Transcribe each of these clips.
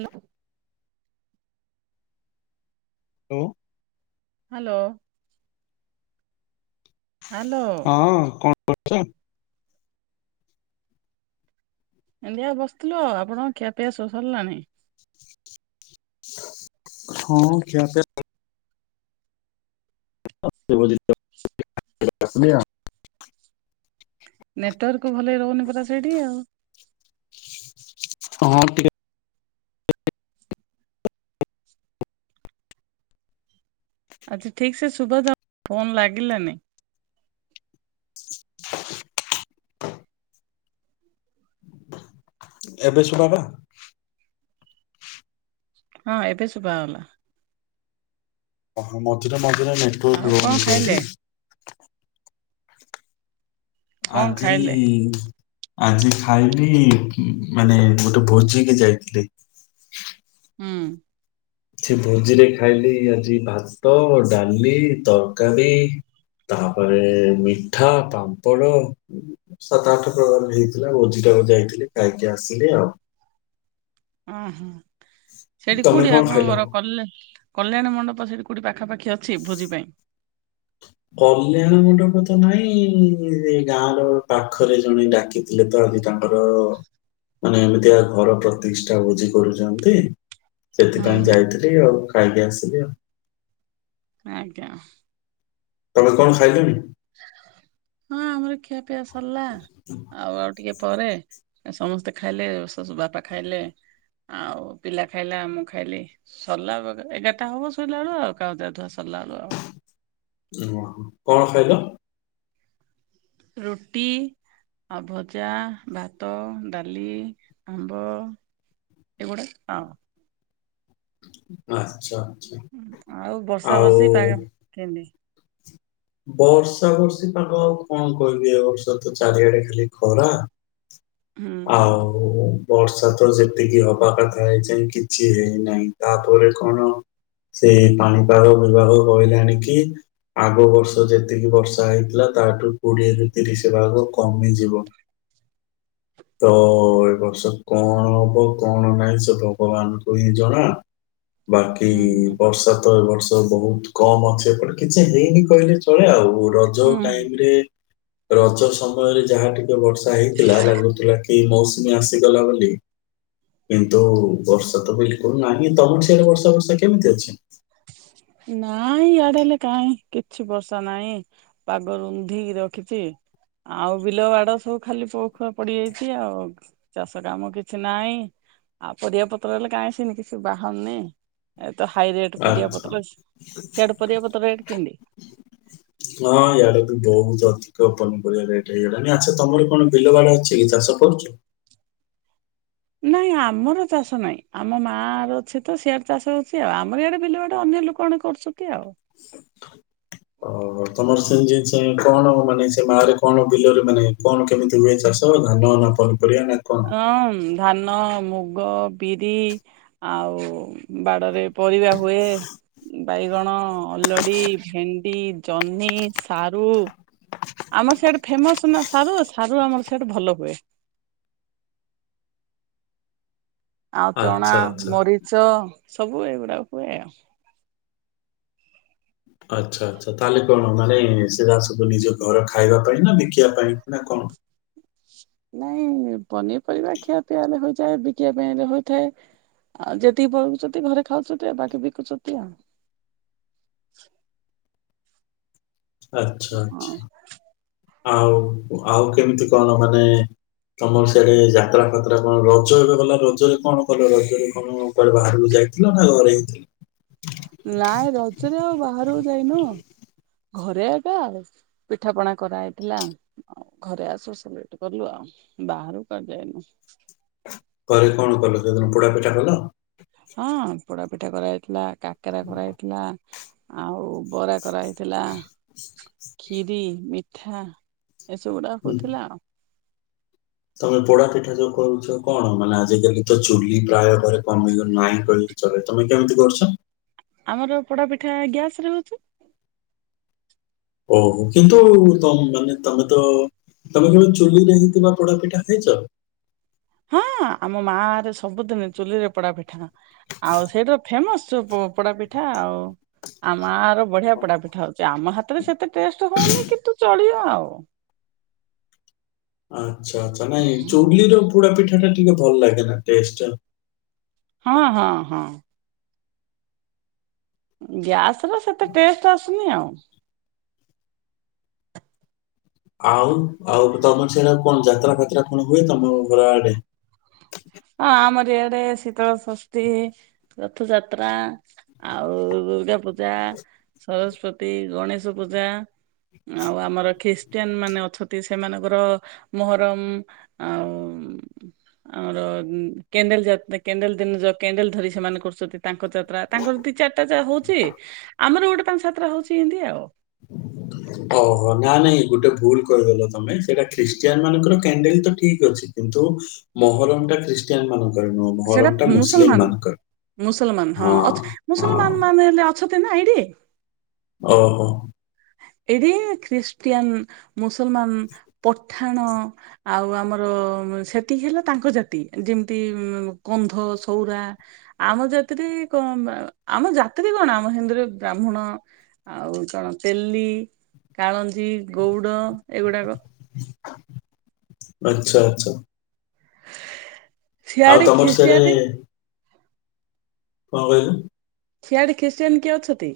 Hello. Hello. Hello. Hello. ହଁ, କଣ କରୁଛ? ଏମିତି ଆଉ ବସିଥିଲୁ, ଆପଣ ଖିଆ ପିଆ ସବୁ ସାରିଲାଣି? ହଁ, ଖିଆ ପିଆ ସ [unintelligible] ନେଟୱାର୍କ ଭଲକି ରହୁନି ପରା ସେଠି ଆଉ। ହଁ, ଟିକେ ଆଚ୍ଛା ଠିକ୍ ସେ ଶୁଭା ଯା, ଫୋନ୍ ଲାଗିଲାନି। ଏବେ ଶୁଭା ଗଲା? ହଁ, ଏବେ ଶୁଭା ଗଲା। ହଁ ହଁ, ମଝିରେ ମଝିରେ ଆଉ ନେଟୱାର୍କ କଣ ରହୁନି ତ ଖାଇଲେ ଏଠି। କଣ ଖାଇଲେ [inaudible] [inaudible] [inaudible] [inaudible] [inaudible] [inaudible] ତମେ କଣ ଖାଇଲ? [inaudible] [inaudible] [inaudible] [inaudible] ହୁଁ ହୁଁ [inaudible] [inaudible] [inaudible] [inaudible] [inaudible] [inaudible] [inaudible] [inaudible] [inaudible] [inaudible] [inaudible] [inaudible] ଆଉ [inaudible] [inaudible] ହୁଁ [inaudible] [inaudible] [inaudible] [inaudible] [inaudible] [inaudible] କମ ଅଛି ଏପଟେ ହୁଁ କିଛି ହେଇନି କହିଲେ ଚଳେ ଆଉ ରଜ ହୁଁ ହୁଁ ଟାଇମରେ ରଜ ସମୟରେ ଯାହା ଟିକେ ବର୍ଷା ହେଇଥିଲା ଲାନୁ ବାକି ମୌସୁମୀ ଆସିଗଲା ବୋଲି କିନ୍ତୁ ବର୍ଷା ତ ବିଲ୍ କୁଲ ନାହିଁ ତମର ସିଆଡେ ବର୍ଷା ଫର୍ଷା କେମିତି ଅଛି? ନାଇଁ ଇଆଡେ ହେଲେ କାଇଁ କିଛି ବର୍ଷା ନାଇଁ ପାଗ ରୁନ୍ଧିକି ରଖିଚି ଆଉ ବିଲ ବାଡ ସବୁ ଖାଲି ପୋଉଖୁଆ ପଡିଯାଇଛି ଆଉ। ଚାଷ କାମ କିଛି ନାଇଁ ଆଉ ପରିବା ପତ୍ର ଏଇଲେ କାଇଁ ସିନି କିଛି ବାହରୁନି ଏତ ହାଇ ରେ ଆଚ୍ଛା। ପରିବାପତ୍ର ସିଆଡେ ପରିବାପତ୍ର ରେଟ୍ କିନ୍ତି? ହଁ ଇଆଡେବି ବହୁତ ଅଧିକ ପନିପରିବା ରେଟ୍ ହେଇଗଲାଣି ଆଛା ତମର କଣ ବିଲବାଡ ଅଛି କି ଚାଷ କରୁଚୁ? ନାଇଁ ଆମର ଚାଷ ନାହିଁ ଆମ ମାର ଅଛି ତ ସିଆଡେ ଚାଷ ହୋଉଚି ଆଉ ଆମର ଇଆଡେ ବିଲବାଡ ଅନ୍ୟ ଲୋକମାନେ କରୁଚନ୍ତି ଆଉ। ଓ ତମର ସେଇ ଜିନଷ କଣ ମାନେ ସେ ମାରେ କଣ ବିଲରେ ମାନେ କଣ କେମିତି ହୁଏ ଚାଷ ତ ଧାନମାନ ପନିପରିବା ନା କଣ? ହଁ ମ୍ ଧାନ ମୁଗ ବିରି ଆଉ ବାଡ଼ରେ ପରିବା ହୁଏ ଉଁ ବାଇଗଣ ଅଲଡ଼ି ଭେଣ୍ଡି ଜହ୍ନି ସାରୁ ଆମର ସିଆଡ଼େ ଫେମସ ନା ସାରୁ ସାରୁ ଆମର ସିଆଡ଼େ ଭଲ ହୁଏ। ଆଉ ଚଣା ଆଚ୍ଛା ଆଚ୍ଛା। ମରିଚ ସବୁ ଏଗୁଡାକ ହୁଏ ଆଉ। ଆଛା ଆଛା ତାହେଲେ କଣ ମାନେ ସେରା ସବୁ ନିଜ ଘର ଖାଇବା ପାଇଁ ନା ବିକିବା ପାଇଁ ନା କଣ? ନାଇଁ ପନିପରିବା ଖିଆ ପିଆରେ ହୋଇଯାଏ ବିକିବା ପାଇଁ ବି ହୋଇଥାଏ ଆଉ ଯେତିକି ପଳଉଚନ୍ତି ଘରେ ଖାଉଚନ୍ତି ଆଉ ବାକି ବିକୁଚନ୍ତି ଆଉ। ଆଛା ହଁ ଆଛା ଆଉ ଆଉ କେମିତି କଣ ମାନେ ତମର ସିଆଡେ ଯାତ୍ରା ଫାତ୍ରା କଣ ରଜ ଏବେ ଗଲା ରଜରେ କଣ କଲେ ରଜରେ କଣ କୁଆଡେ ବାହାରକୁ ଯାଇଥିଲ ନା ଘରେ ହିଁ ଥିଲ? ନାଇଁ ରଜରେ ଆଉ ବାହାରକୁ ଯାଇନୁ ଘରେ ଏକା ଆଉ ପିଠାପଣା କରାହେଇଥିଲା। ଆଉ ଘରେ ଆସ ସେଳିବ୍ରେଟ କରିବା ଆଉ ବାହାରୁ କୁଆଡେ ଯାଇନୁ। ଘରେ କଣ କଲ ସେଦିନ ପୋଡା ପିଠା କଲ? ହଁ ପୋଡା ପିଠା କରାହେଇଥିଲା କାକରା କରାହେଇଥିଲା ଆଉ ବରା କରାହେ ଥିଲା କ୍ଷୀରି ମିଠା ଏସବୁ ଗୁଡ଼ାକ ହୁଁ, ହୋଇଥିଲା ଆଉ। ତମେ ପୋଡା ପିଠା ଯୋଉ କରୁଛ କଣ ମାନେ ଆଜିକାଲି ତ ଚୁଲି ପ୍ରାୟ ଘରେ କମିଗଲାଣି ନାହିଁ [unintelligible] ଚଲେ ତମେ କେମିତି କରୁଛ? ଆମର ପୋଡ ପିଠା ଗ୍ୟାସ ରେ ହୋଉଛି। ଓହୋ କିନ୍ତୁ ତମ୍ ମାନେ ତମେ ତ ତମେ କେବେ ଚୁଲିରେ ହେଇଥିବା ପୋଡପିଠା ଖାଇଚ? ହଁ ଆମ ମା ଅରେ ସବୁଦିନେ ଚୁଲିରେ ପୋଡା ପିଠା ଆଉ ସେଇଟା ଫେମସ ପୋ ପୋଡା ପିଠା ଆଉ ଆ ମାର ବଢିଆ ପୋଡା ପିଠା ହୋଉଛି ଆମ ହାତରେ ସେତେ ଟେଷ୍ଟ ହଉନି କିନ୍ତୁ ଚଳିବ ଆଉ। ଆଛା ଆଛା ନାଇଁ ଚୁଡଲି ର ପୋଡ଼ ପିଠା ଟା ଟିକେ ଭଲ ଲାଗେ ନା ଟେଷ୍ଟ। ହଁ ହଁ ହଁ। ଗ୍ୟାସରେ ସେତେ ଟେଷ୍ଟ ଆସୁନି ଆଉ। ଆଉ ଆଉ ତମର ସିଆଡେ ଆଉ କଣ ଯାତ୍ରା ଫାତ୍ରା କଣ ହୁଏ ତମ ଘର ଆଡେ? ହଁ ଆମର ଇଆଡେ ଶୀତଳ ଷଷ୍ଠୀ ରଥଯାତ୍ରା ଆଉ ଦୁର୍ଗା ପୂଜା ସରସ୍ବତୀ ଗଣେଶ ପୂଜା ଆଉ ଆମର ଖ୍ରୀଷ୍ଟିଆନ୍ ମାନେ ଅଛତି ସେମାନଙ୍କର ମହରମ୍ ଆଉ ଉଁ ଆମର ଉଁ କ୍ୟାଣ୍ଡେଲ ଯାତ୍ରା କ୍ୟାଣ୍ଡେଲ ଦିନ [unintelligible] କ୍ୟାଣ୍ଡେଲ ଧରି ସେମାନେ କରୁଛନ୍ତି ତାଙ୍କ ଯାତ୍ରା ତାଙ୍କର ଦି ଚାରିଟା ଯା ହଉଛି ଆମର ଗୋଟେ ପାନ୍ ସାତେଟା ହଉଛି ଇନ୍ତି ଆଉ। ଓହୋ ନା ନାଇଁ ଗୋଟେ ଭୁଲ କହିଦେଲ ତମେ ସେଇଟା ଖ୍ରୀଷ୍ଟିଆନମାନଙ୍କର କ୍ୟାଣ୍ଡେଲ ତ ଠିକ୍ ଅଛି କିନ୍ତୁ ମହରମଟା ଖ୍ରୀଷ୍ଟିଆନମାନଙ୍କର ନୁହଁ ମହରମଟା ମୁସଲିମମାନଙ୍କର। ମୁସଲମାନ୍ ହଁ ଅଛ ମୁସଲମାନ ମାନେ ହେଲେ ଅଛତି ନା ଏଇଠି। ଓହୋ। ଏଇଠି ଖ୍ରୀଷ୍ଟିଆନ୍ ମୁସଲମାନ୍ ପଠାଣ ଆଉ ଆମର ଉଁ ସେତିକି ହେଲା ତାଙ୍କ ଜାତି ଯେମତି ଉଁ କନ୍ଧ ସଉରା ଆମ ଜାତିରେ ଇଏ କଁ ବା ଆମ ଜାତିରେ କଣ ଆମ ହିନ୍ଦୁରେ ବ୍ରାହ୍ମୁଣ ଆଉ କଣ ତେଲି କାଳନ୍ଦୀ ଗଉଡ ଏଇଗୁଡାକ ଆଚ୍ଛା ଆଚ୍ଛା। ଆଉ ସିଆଡେ ତମର ସିଆଡେ ଖ୍ରୀଷ୍ଟିଆନେ କଁ କହିଲ? ସିଆଡେ ଖ୍ରୀଷ୍ଟିଆନ୍ କିଏ ଅଛତି?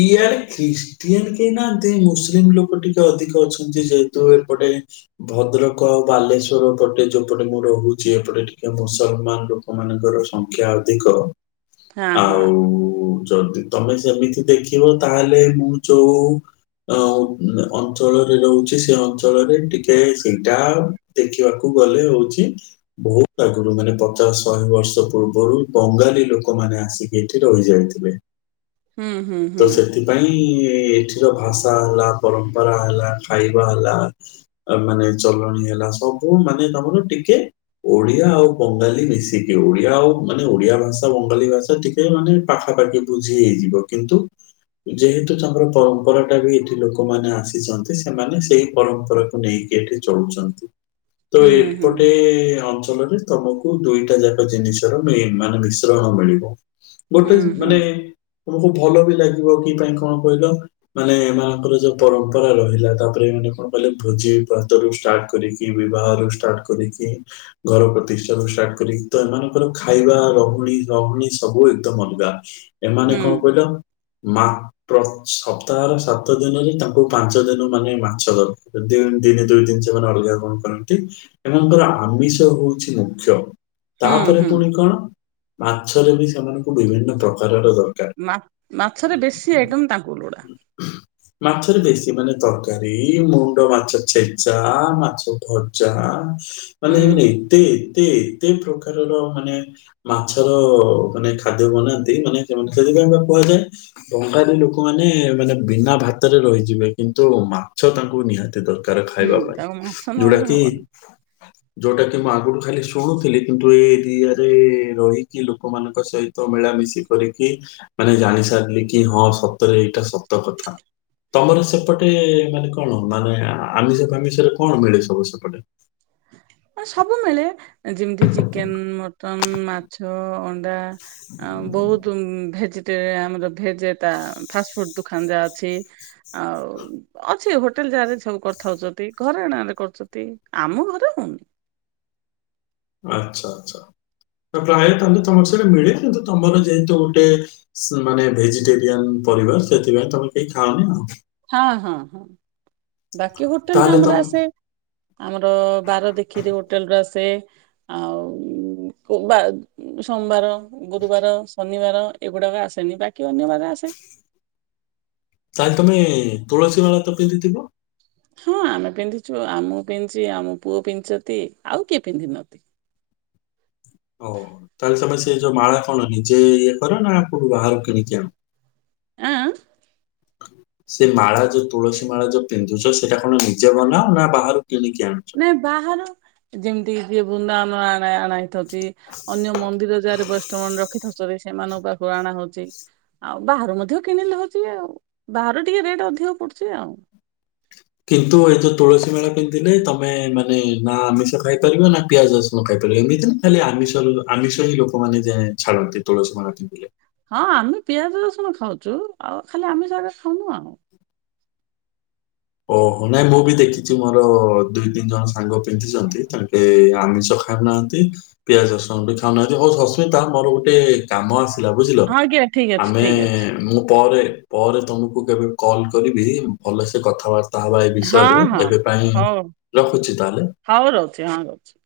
ଇଆଡେ ଖ୍ରୀଷ୍ଟିଆନ୍ କେହି ନାହାନ୍ତି ମୁସଲିମ୍ ଲୋକ ଟିକେ ଅଧିକ ଅଛନ୍ତି ଯେହେତୁ ଏପଟେ ଭଦ୍ରକ ଆଉ ବାଲେଶ୍ଵର ପଟେ ଯୋଉ ପଟେ ମୁଁ ରହୁଛି ଏପଟେ ଟିକେ ମୁସଲମାନ୍ ଲୋ କ ମାନଙ୍କର ସଂଖ୍ୟା ଅଧିକ ହଁ ହଁ ଆଉ ଯଦି ତମେ ସେମିତି ଦେଖିବ ତାହେଲେ ମୁଁ ଯୋଉ ଅ [unintelligible] ଅଞ୍ଚଳରେ ରହୁଛି ସେ ଅଞ୍ଚଳରେ ଟିକେ ସେଇଟା ଦେଖିଆକୁ ଗଲେ ହଉଛି ବୋହୁତ ଆଗୁରୁ ମାନେ ପଚାଶ ଶହେ ବର୍ଷ ପୂର୍ବରୁ ବଙ୍ଗାଳୀ ଲୋକମାନେ ଆସି ଏଠି ରହିଯାଇଥିଲେ। ହୁଁ ହୁଁ। ତ ସେଥିପାଇଁ ଏଇଠିର ଭାଷା ହେଲା ପରମ୍ପରା ହେଲା ଖାଇବା ହେଲା ଆଉ ମାନେ ଚଲଣି ହେଲା ସବୁ ମାନେ ତମର ଟିକେ ଓଡିଆ ଆଉ ବଙ୍ଗାଲୀ ମିଶିକି ଓଡିଆ ଆଉ ମାନେ ଓଡିଆ ଭାଷା ବଙ୍ଗାଳୀ ଭାଷା ଟି କେ ମାନେ ପାଖାପାଖି ବୁଝି ହେଇଯିବ କିନ୍ତୁ ଯେହେତୁ ତାଙ୍କର ପରମ୍ପରାଟା ବି ଏଠି ଲୋକମାନେ ଆସିଚନ୍ତି ସେମାନେ ସେଇ ପରମ୍ପରା କୁ ନେଇକି ଏଠି ଚଳୁଛନ୍ତି ତ ହୁଁ ଏପଟେ ଅଛ ଓଲଟି ତମକୁ ଦୁଇଟା ଯାକ ଜିନିଷର ମେନ୍ ମାନେ ମିଶ୍ରଣ ମିଳିବ। ଗୋଟେ ହୁଁ ହୁଁ ହୁଁ ମାନେ ତୁମକୁ ଭଲ ବି ଲାଗିବ କି କାଇଁ କଣ ପାଇଁ ନା ମାନେ ଏମାନଙ୍କର ଯୋଉ ପରମ୍ପରା ରହିଲା ତାପରେ ଏମାନେ କଣ କହିଲ ଭୋଜି ଭାତରୁ ଷ୍ଟାଟ୍ କରିକି ବିବାହରୁ ଷ୍ଟାଟ୍ କରିକି ଘର ପ୍ରତିଷ୍ଠାରୁ ଷ୍ଟାଟ୍ କରିକି ତ ଏମାନଙ୍କର ଖାଇବା ରହୁଣୀ ରହୁଣୀ ସବୁ ଏକଦମ୍ ଅଲଗା। ହୁଁ ଏମାନେ କଣ ହୁଁ କହିଲ ମା ପ୍ର ସପ୍ତାହର ସାତ ଦିନରେ ତାଙ୍କୁ ପାଞ୍ଚ ଦିନ ମାନେ ମାଛ ଦର ଏ ଦିନ୍ ଦିନେ ଯୋଉ ଜିନିଷ ମାନେ ଅଲଗା କଣ କରନ୍ତି ଏମାନଙ୍କର ଆମିଷ ହଉଛି ମୁଖ୍ୟ। ହୁଁ ତାପରେ ହୁଁ ପୁଣି କଣ ମାଛେରେ ବି ସେମାନଙ୍କୁ ବିଭିନ୍ନ ପ୍ରକାରର ଦର ମା ମାଛେରେ ବେଶୀ ଆଇଟମ୍ ତାଙ୍କୁ ଲୋଡା। ହଁ ମାଛରେ ବେଶୀ ମାନେ ତରକାରୀ, ମୁଣ୍ଡ ମାଛ ଛେଚା ମାଛ ଯାହା ମାନେ ହୁଁ ଏତେ, ଏତେ, ଏତେ ପ୍ରକାରର ମାନେ ମାଛର, ମାନେ ଖାଦ୍ୟ ବନାନ୍ତି, ମାନେ ସେଥିପାଇଁ ପା କୁହାଯାଏ। ବଙ୍ଗାଳୀ ଲୋକମାନେ, ମାନେ ବିନା ଭାତରେ ରହିଯିବେ, କିନ୍ତୁ ମାଛ ତାଙ୍କୁ ନିହାତି ଦରକାର। ତାର ହୁଁ ଖାଇବା ପାଇଁ ତାକୁ ମାଛ ଯୋଉଟା ନହେଲେ କିି ହବନି ଯୋଉଟା କି ମୁଁ ଆଗରୁ ଖାଲି ଶୁଣୁଥିଲି କିନ୍ତୁ ଏଇ ଦୀ ଥର ରହିକି ଲୋକମାନଙ୍କ ସହିତ ମିଳାମିଶି କରିକି ମାନେ ଜାଣି ସାରିଲି କି, ହଁ ସତରେ ଏଇଟା ସତ କଥା। ତମର ସେପଟେ, ମାନେ କଣ ମାନେ ଆମିଷ ଫାମିଷରେ କଣ ମିଳେ ସବୁ ସେପଟେ? ସବୁ ମିଳେ ଯେମିତି ଚିକେନ, ମଟନ, ମାଛ, ଅଣ୍ଡା। ଆ ବହୁତ ଭେଜି ଆମର ଭେଜ ଏତା ଫାଷ୍ଟଫୁଡ ଦୋକାନ ଯାହା ଅଛି। ଆଉ ଅଛି, ହୋଟେଲ ଯାକରେ ଅଛି ସବୁ କରିଥାଉଛନ୍ତି, ଘରେ ନହେଲେ କରୁଛନ୍ତି ଆମ ଘରେ ହଉନି। ଆଚ୍ଛା ଆଚ୍ଛା, ପ୍ରାୟ ତାହେଲେ ତମ ସେଡେ ମିଳେ କିନ୍ତୁ ତମର ଯେହେତୁ ଗୋଟେ ମାନେ ଭେଜିଟେରିଆନ ପରିବାର, ସେଥିପାଇଁ ତମେ କେହି ଖାଅନି ଆଉ। ହଁ ହଁ ହଁ ବାକି ହୋଟେଲ ରୁ ତାହେଲେ ଆମର ତମ ଆସେ। ଆମର ବାର ଦେଖିକି ଯଉ ହୋଟେଲ ରୁ ଆସେ ଆଉ ସୋମବାର, ଗୁରୁବାର, ଶନିବାର ଏଗୁଡାକ ଆସେନି ବାକି ଅନ୍ୟ ବାରରେ ଆସେ। ତାହେଲେ ଲେ ତମେ ତୁଳସୀ ମାଳ ତ ପିନ୍ଧିଥିବ। ହଁ ଆମେ ପିନ୍ଧିଛୁ, ଆଉ ମୁଁ ପିନ୍ଧିଛି ଆମ ପୁଅ ପିନ୍ଧିଛନ୍ତି, ଆଉ କିଏ ପିନ୍ଧିନାହାନ୍ତି। ଓ ତାହେଲେ ତମେ ସେ ଯୋଉ ମାଳ କଣ, ନିଜେ ଇଏ କର ନା କୋଠୁ ବାହାରୁକୁ କିଣିକି ଆଣ। ଆଁ ସେ ମାଳ ଯୋଉ, ତୁଳସୀ ମାଳା ଯୋଉ ପିନ୍ଧୁଛ, ସେଇଟା କଣ ନିଜେ ବନାଅ, ନା ବାହାରୁ କିଣିକି ଆଣ। ବାହାରୁ ଯେମିତି ଯିଏ ବୃନ୍ଦାବନ ଆଣା ହେଇଥାଉଛି, ଅନ୍ୟ ମନ୍ଦିର ଯାଏ ବୈଷ୍ଣବ ରଖିଥାଉଛନ୍ତି, ସେମାନଙ୍କ ପାଖରୁ ଅଣାହଉଛି। ଆଉ ବାହାରୁ ମଧ୍ୟ କିଣିଲେ ହଉଛି ଆଉ ବାହାରୁ ଟିକେ ରେଟ୍ ଅଧିକ ପଡୁଛି ଆଉ। କିନ୍ତୁ ଏ ଯୋଉ ତୁଳସୀ ମାଳା ପିନ୍ଧିଲେ, ତମେ ମାନେ ନା ଆମିଷ ଖାଇପାରିବ ନା ପିଆଜ ରସୁଣ। ଖାଇପାରବେ, ଏମିତି ନା ଖାଲି ଆମିଷ ଆମିଷ ହିଁ ଲୋକମାନେ ଯେ ଛାଡନ୍ତି ତୁଳସୀ ମାଳା ପିନ୍ଧିଲେ। ହଁ ଆମେ ପିଆଜ, ରସୁଣ ଖାଉଛୁ, ଆଉ ଖାଲି ଆମିଷ ଜାହା ଖାଉନୁ ଆଉ। ଓହୋ ନାଇଁ ମୁଁ ବି ଦେଖିଛି ମୋର ଦୁଇ ତିନି ଜଣ ସାଙ୍ଗ ପିନ୍ଧିଛନ୍ତି ତାଙ୍କେ ଆମିଷ ଖାଉନାହାନ୍ତି ପିଆଜ, ରସୁଣ ବି ଖାଉନାହାନ୍ତି ହଉ ଅସ୍ମିତା ମୋର ଗୋଟେ କାମ ଆସିଲା ବୁଝିଲ, ହଁ ଆଜ୍ଞା ଠିକ୍ ଅଛି ଆମେ ଠିକ୍ ଅଛି ମୁଁ ପରେ ପରେ ତମକୁ କେବେ କଲ୍ କରିବି, ଭଲସେ କଥାହବା। ଥାଉ ଏ ହଁ ବିଷୟରେ ହଁ ଏବେ ପାଇଁ ହଉ ରଖୁଛି ତାହେଲେ। ହଉ ରହୁଛି ହଁ ରହୁଛି।